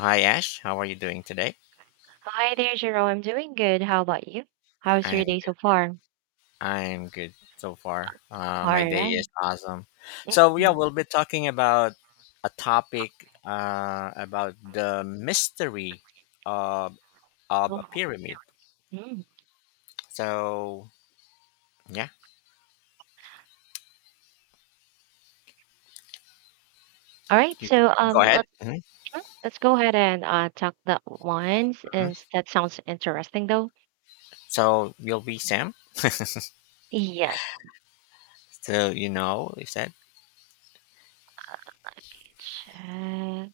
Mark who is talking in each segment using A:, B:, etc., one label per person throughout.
A: Hi Ash, how are you doing today?
B: Hi there, Jerome. I'm doing good. How about you? How's
A: I'm
B: your day so far?
A: I'm good so far.
B: All
A: My day
B: right.
A: is awesome. So yeah,
B: Mhm.
A: we'll be talking about a topic about the mystery of of a
B: Oh,
A: pyramid.
B: mm.
A: So yeah,
B: All right.
A: you
B: So
A: go
B: um,
A: ahead. Mhm,
B: let's go ahead and talk that once, and
A: mhm.
B: that sounds interesting though.
A: So you'll be Sam.
B: Yes.
A: So, you said
B: Let me check.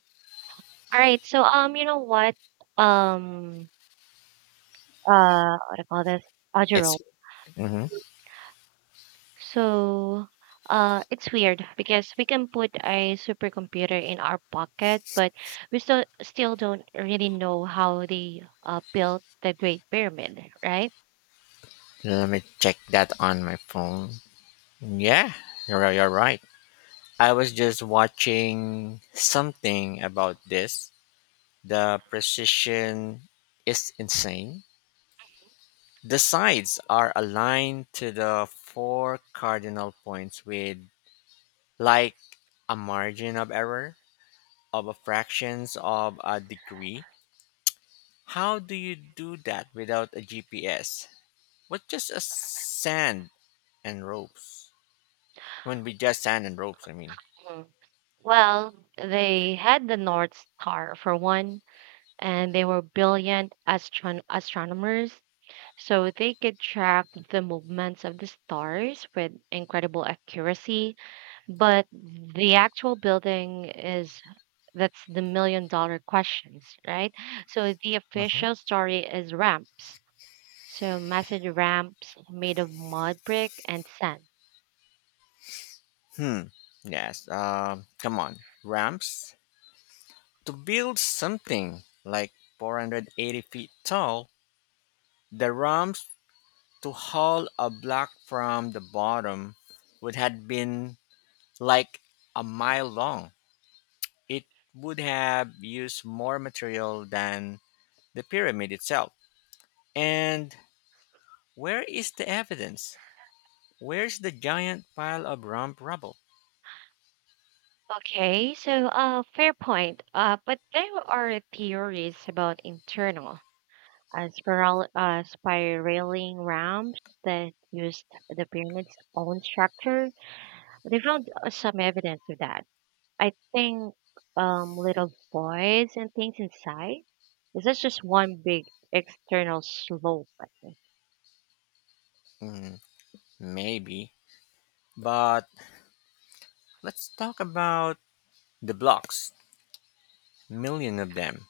B: All right. So you know what? Um, what do I call this? Jerome.
A: it's. Hmm.
B: So it's weird because we can put a supercomputer in our pocket, but we still don't really know how they built the Great Pyramid, right?
A: Let me check that on my phone. Yeah, you're right. I was just watching something about this. The precision is insane. The sides are aligned to the four cardinal points with like a margin of error of a fractions of a degree. How do you do that without a GPS? With just a sand and ropes. When we just sand and ropes, I mean.
B: Mhm. Well, they had the North Star for one, and they were brilliant astronomers, so they could track the movements of the stars with incredible accuracy. But the actual building is that's the $1 million questions, right? So the
A: Mhm.
B: official story is ramps. So massive ramps made of mud, brick, and sand.
A: Hmm. Yes. Come on. Ramps to build something like 480 feet tall. The ramps to haul a block from the bottom would have been like a mile long. It would have used more material than the pyramid itself. And where is the evidence? Where's the giant pile of ramp rubble?
B: Okay, so fair point. But there are theories about internal spiral spiraling ramps that used the pyramid's own structure. They found some evidence of that. I think little voids and things inside is that just one big external slope? I think.
A: Mm, maybe. But let's talk about the blocks. Million of them,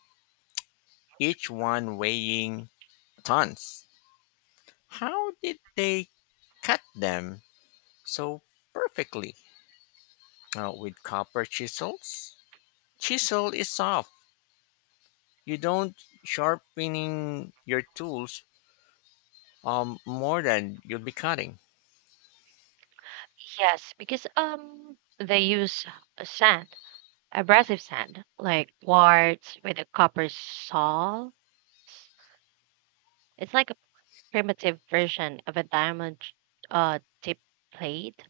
A: each one weighing tons. How did they cut them so perfectly? With copper chisels, chisel is soft. You don't sharpening your tools more than you'll be cutting.
B: Yes, because they use a sand, abrasive sand, like quartz with a copper saw. It's like a primitive version of a diamond tip plate.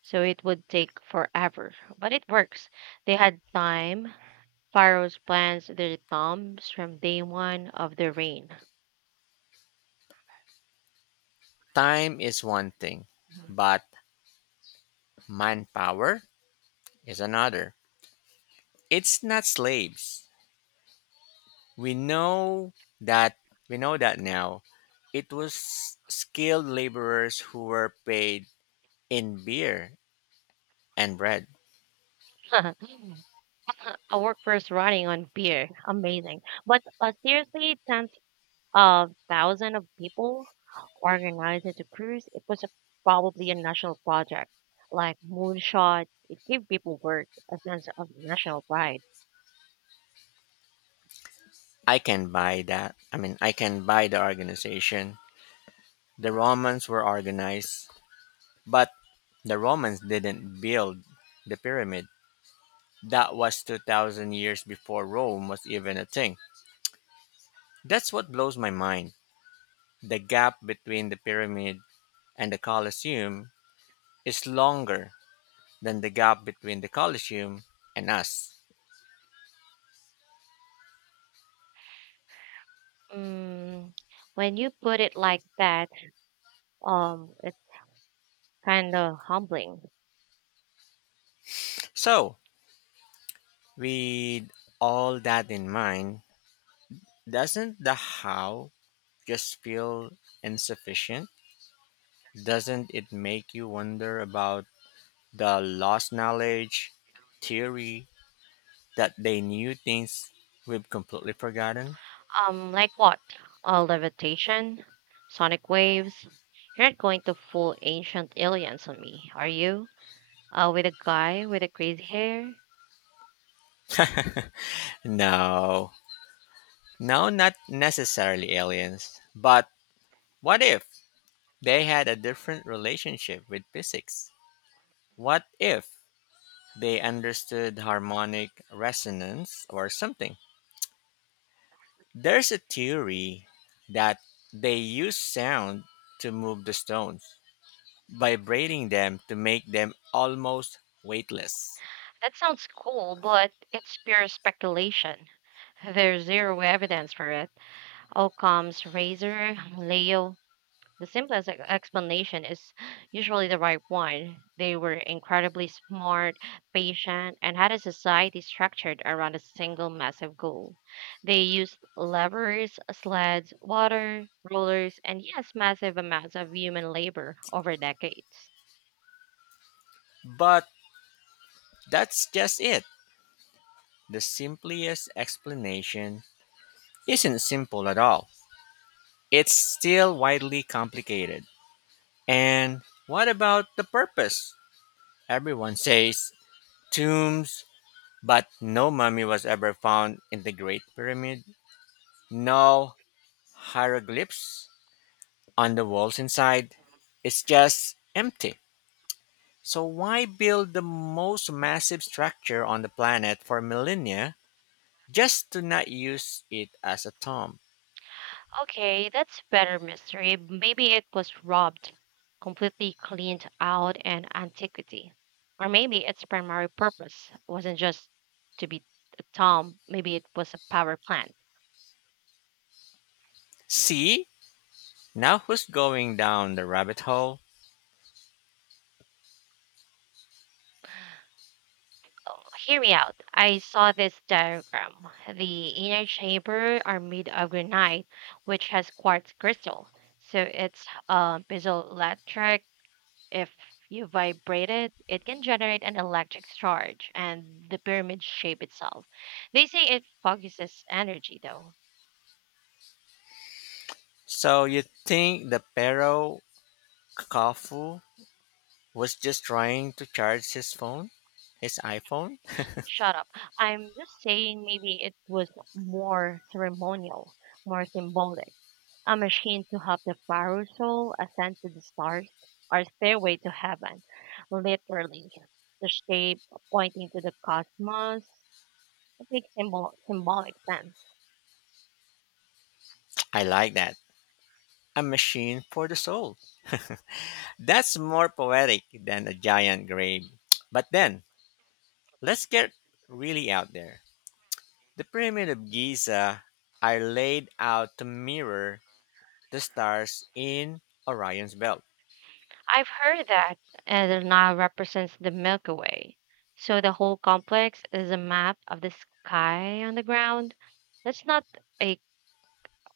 B: So it would take forever, but it works. They had time. Pharaohs plans their thumbs from day one of their reign.
A: Time is one thing, but manpower is another. It's not slaves. We know that we know that now. It was skilled laborers who were paid in beer and bread.
B: A workforce running on beer. Amazing. But seriously, tens of thousands of people organized into cruise. Probably a national project, like moonshot. It gave people work, a sense of national pride.
A: I can buy that. I mean, I can buy the organization. The Romans were organized, but the Romans didn't build the pyramid. That was 2000 years before Rome was even a thing. That's what blows my mind. The gap between the pyramid and the Colosseum is longer than the gap between the Colosseum and us.
B: Mm, when you put it like that, it's kind of humbling.
A: So, with all that in mind, doesn't the how just feel insufficient? Doesn't it make you wonder about the lost knowledge theory, that they knew things we've completely forgotten?
B: Like what? Levitation, sonic waves. You're not going to fool ancient aliens on me, are you? With a guy with a crazy hair.
A: No. No, not necessarily aliens. But what if they had a different relationship with physics? What if they understood harmonic resonance or something? There's a theory that they use sound to move the stones, vibrating them to make them almost weightless.
B: That sounds cool, but it's pure speculation. There's zero evidence for it. Occam's razor, Leo. The simplest explanation is usually the right one. They were incredibly smart, patient, and had a society structured around a single massive goal. They used levers, sleds, water, rollers, and yes, massive amounts of human labor over decades.
A: But that's just it. The simplest explanation isn't simple at all. It's still widely complicated. And what about the purpose? Everyone says tombs, but no mummy was ever found in the Great Pyramid. No hieroglyphs on the walls inside. It's just empty. So why build the most massive structure on the planet for millennia just to not use it as a tomb?
B: Okay, that's better mystery. Maybe it was robbed, completely cleaned out, and antiquity. Or maybe its primary purpose wasn't just to be a tomb, maybe it was a power plant.
A: See? Now who's going down the rabbit hole?
B: Hear me out. I saw this diagram. The inner chamber are made of granite, which has quartz crystal. So it's piezoelectric. If you vibrate it, it can generate an electric charge and the pyramid shape itself. They say it focuses energy, though.
A: So you think the Pero Kafu was just trying to charge his phone? His iPhone?
B: Shut up. I'm just saying maybe it was more ceremonial, more symbolic. A machine to help the pharaoh's soul ascend to the stars or stairway to heaven. Literally, the shape pointing to the cosmos. It makes symbolic sense.
A: I like that. A machine for the soul. That's more poetic than a giant grave. But then, let's get really out there. The Pyramid of Giza are laid out to mirror the stars in Orion's belt.
B: I've heard that the Nile represents the Milky Way. So the whole complex is a map of the sky on the ground. That's not a,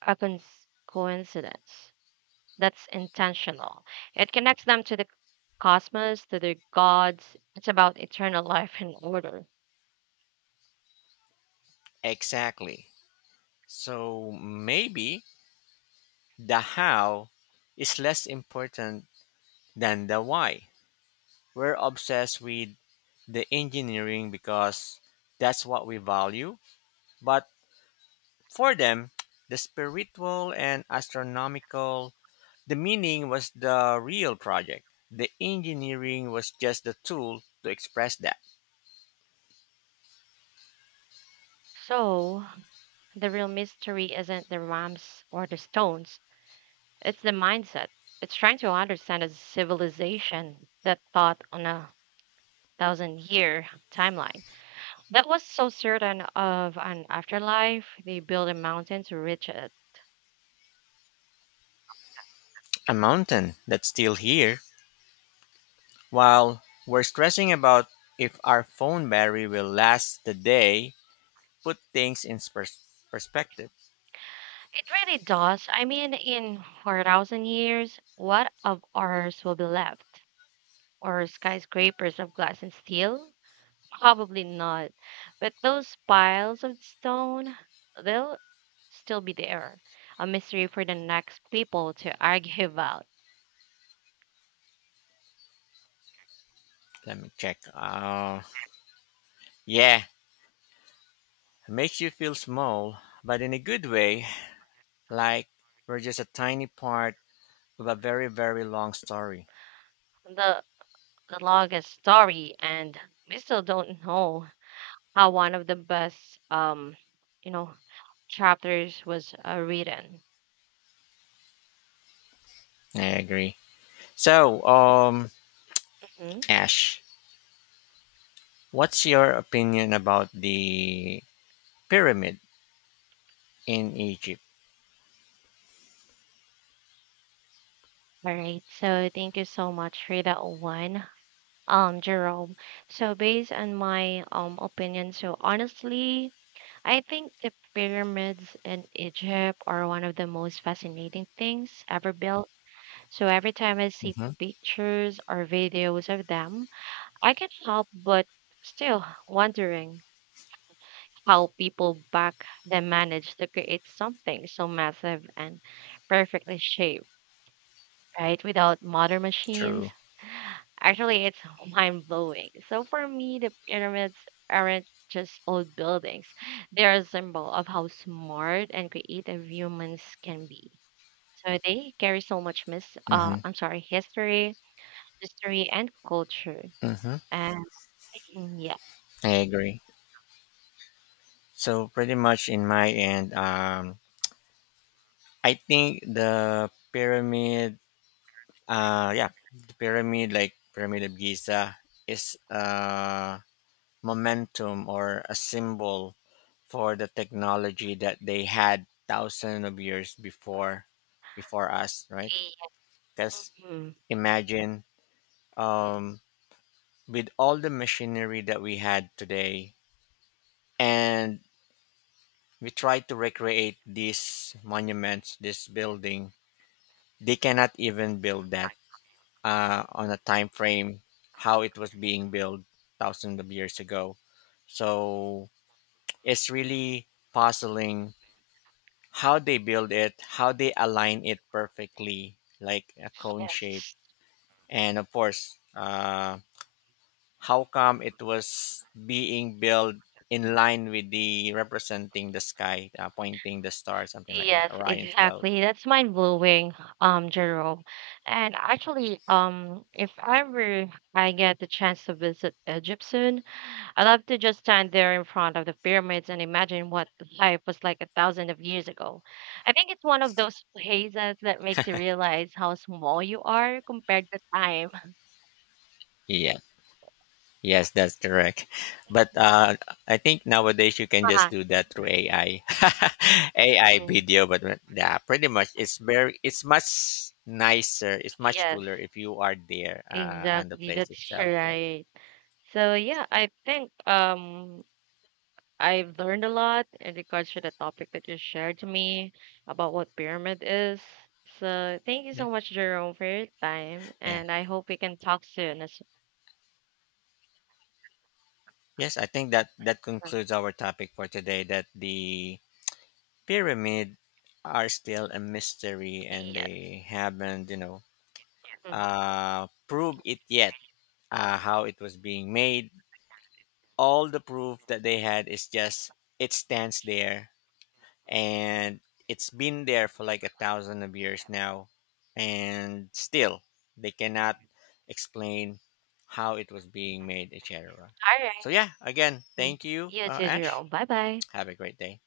B: A coincidence. That's intentional. It connects them to the cosmos, to the gods. It's about eternal life and order.
A: Exactly. So maybe the how is less important than the why. We're obsessed with the engineering because that's what we value. But for them, the spiritual and astronomical, the meaning was the real project. The engineering was just the tool to express that.
B: So the real mystery isn't the ramps or the stones, it's the mindset. It's trying to understand a civilization that thought on a thousand year timeline, that was so certain of an afterlife they built a mountain to reach it.
A: A mountain that's still here. While we're stressing about if our phone battery will last the day, put things in perspective.
B: It really does. I mean, in 4,000 years what of ours will be left, or skyscrapers of glass and steel? Probably not. But those piles of stone, they'll still be there, a mystery for the next people to argue about.
A: Let me check. Yeah, makes you feel small, but in a good way, like we're just a tiny part of a very, very long story.
B: the the longest story, and we still don't know how one of the best um you know chapters was written.
A: I agree. So,
B: Mhm.
A: Ash, what's your opinion about the pyramid in Egypt?
B: All right, so thank you so much for that one, Jerome. So based on my opinion, so honestly, I think the pyramids in Egypt are one of the most fascinating things ever built. So every time I see
A: Mm-hmm.
B: pictures or videos of them, I can't help but still wondering how people back then managed to create something so massive and perfectly shaped, right? Without modern machines.
A: True.
B: Actually, it's mind blowing. So for me, the pyramids aren't just old buildings, they're a symbol of how smart and creative humans can be. So they carry so much mis
A: Mm-hmm.
B: I'm sorry, history and culture.
A: Mm-hmm.
B: And yeah.
A: I agree. So, pretty much in my end, I think the pyramid, like pyramid of Giza, is a momentum or a symbol for the technology that they had thousands of years before us, right?
B: Yeah.
A: Because
B: Mhm.
A: imagine, um with all the machinery that we had today, and we try to recreate these monuments, this building, they cannot even build that on a time frame how it was being built thousands of years ago. So it's really puzzling how they build it, how they align it perfectly like a cone shape.
B: Yes.
A: And of course, how come it was being built in line with the representing the sky, pointing the star something like that,
B: Yes,
A: Orion's belt.
B: exactly. That's mind blowing, Jerome. And actually, if ever I get the chance to visit Egypt soon, I love to just stand there in front of the pyramids and imagine what life was like a thousand of years ago. I think it's one of those places that makes you realize how small you are compared to time.
A: Yeah. Yes, that's correct. But I think nowadays you can just
B: Uh-huh.
A: do that through AI, AI
B: Mm.
A: video. But yeah, pretty much it's very, it's much nicer, it's much
B: Yes,
A: cooler if you are there on the
B: exactly.
A: place
B: That's
A: itself. Yes.
B: right. So yeah, I think I've learned a lot in regards to the topic that you shared to me about what pyramid is. So thank you
A: Yeah.
B: so much, Jerome, for your time,
A: Yeah.
B: and I hope we can talk soon. As-
A: Yes, I think that
B: Mm.
A: concludes our topic for today. That the pyramid are still a mystery, and
B: Yes.
A: they haven't,
B: Mm.
A: proved it yet. How it was being made, all the proof that they had is just it stands there, and it's been there for like a thousand of years now, and still they cannot explain how it was being made, etc.
B: All
A: So
B: right.
A: yeah, again
B: Mm.
A: thank you,
B: You too,
A: Ash.
B: Jerome. Bye bye.
A: Have a great day.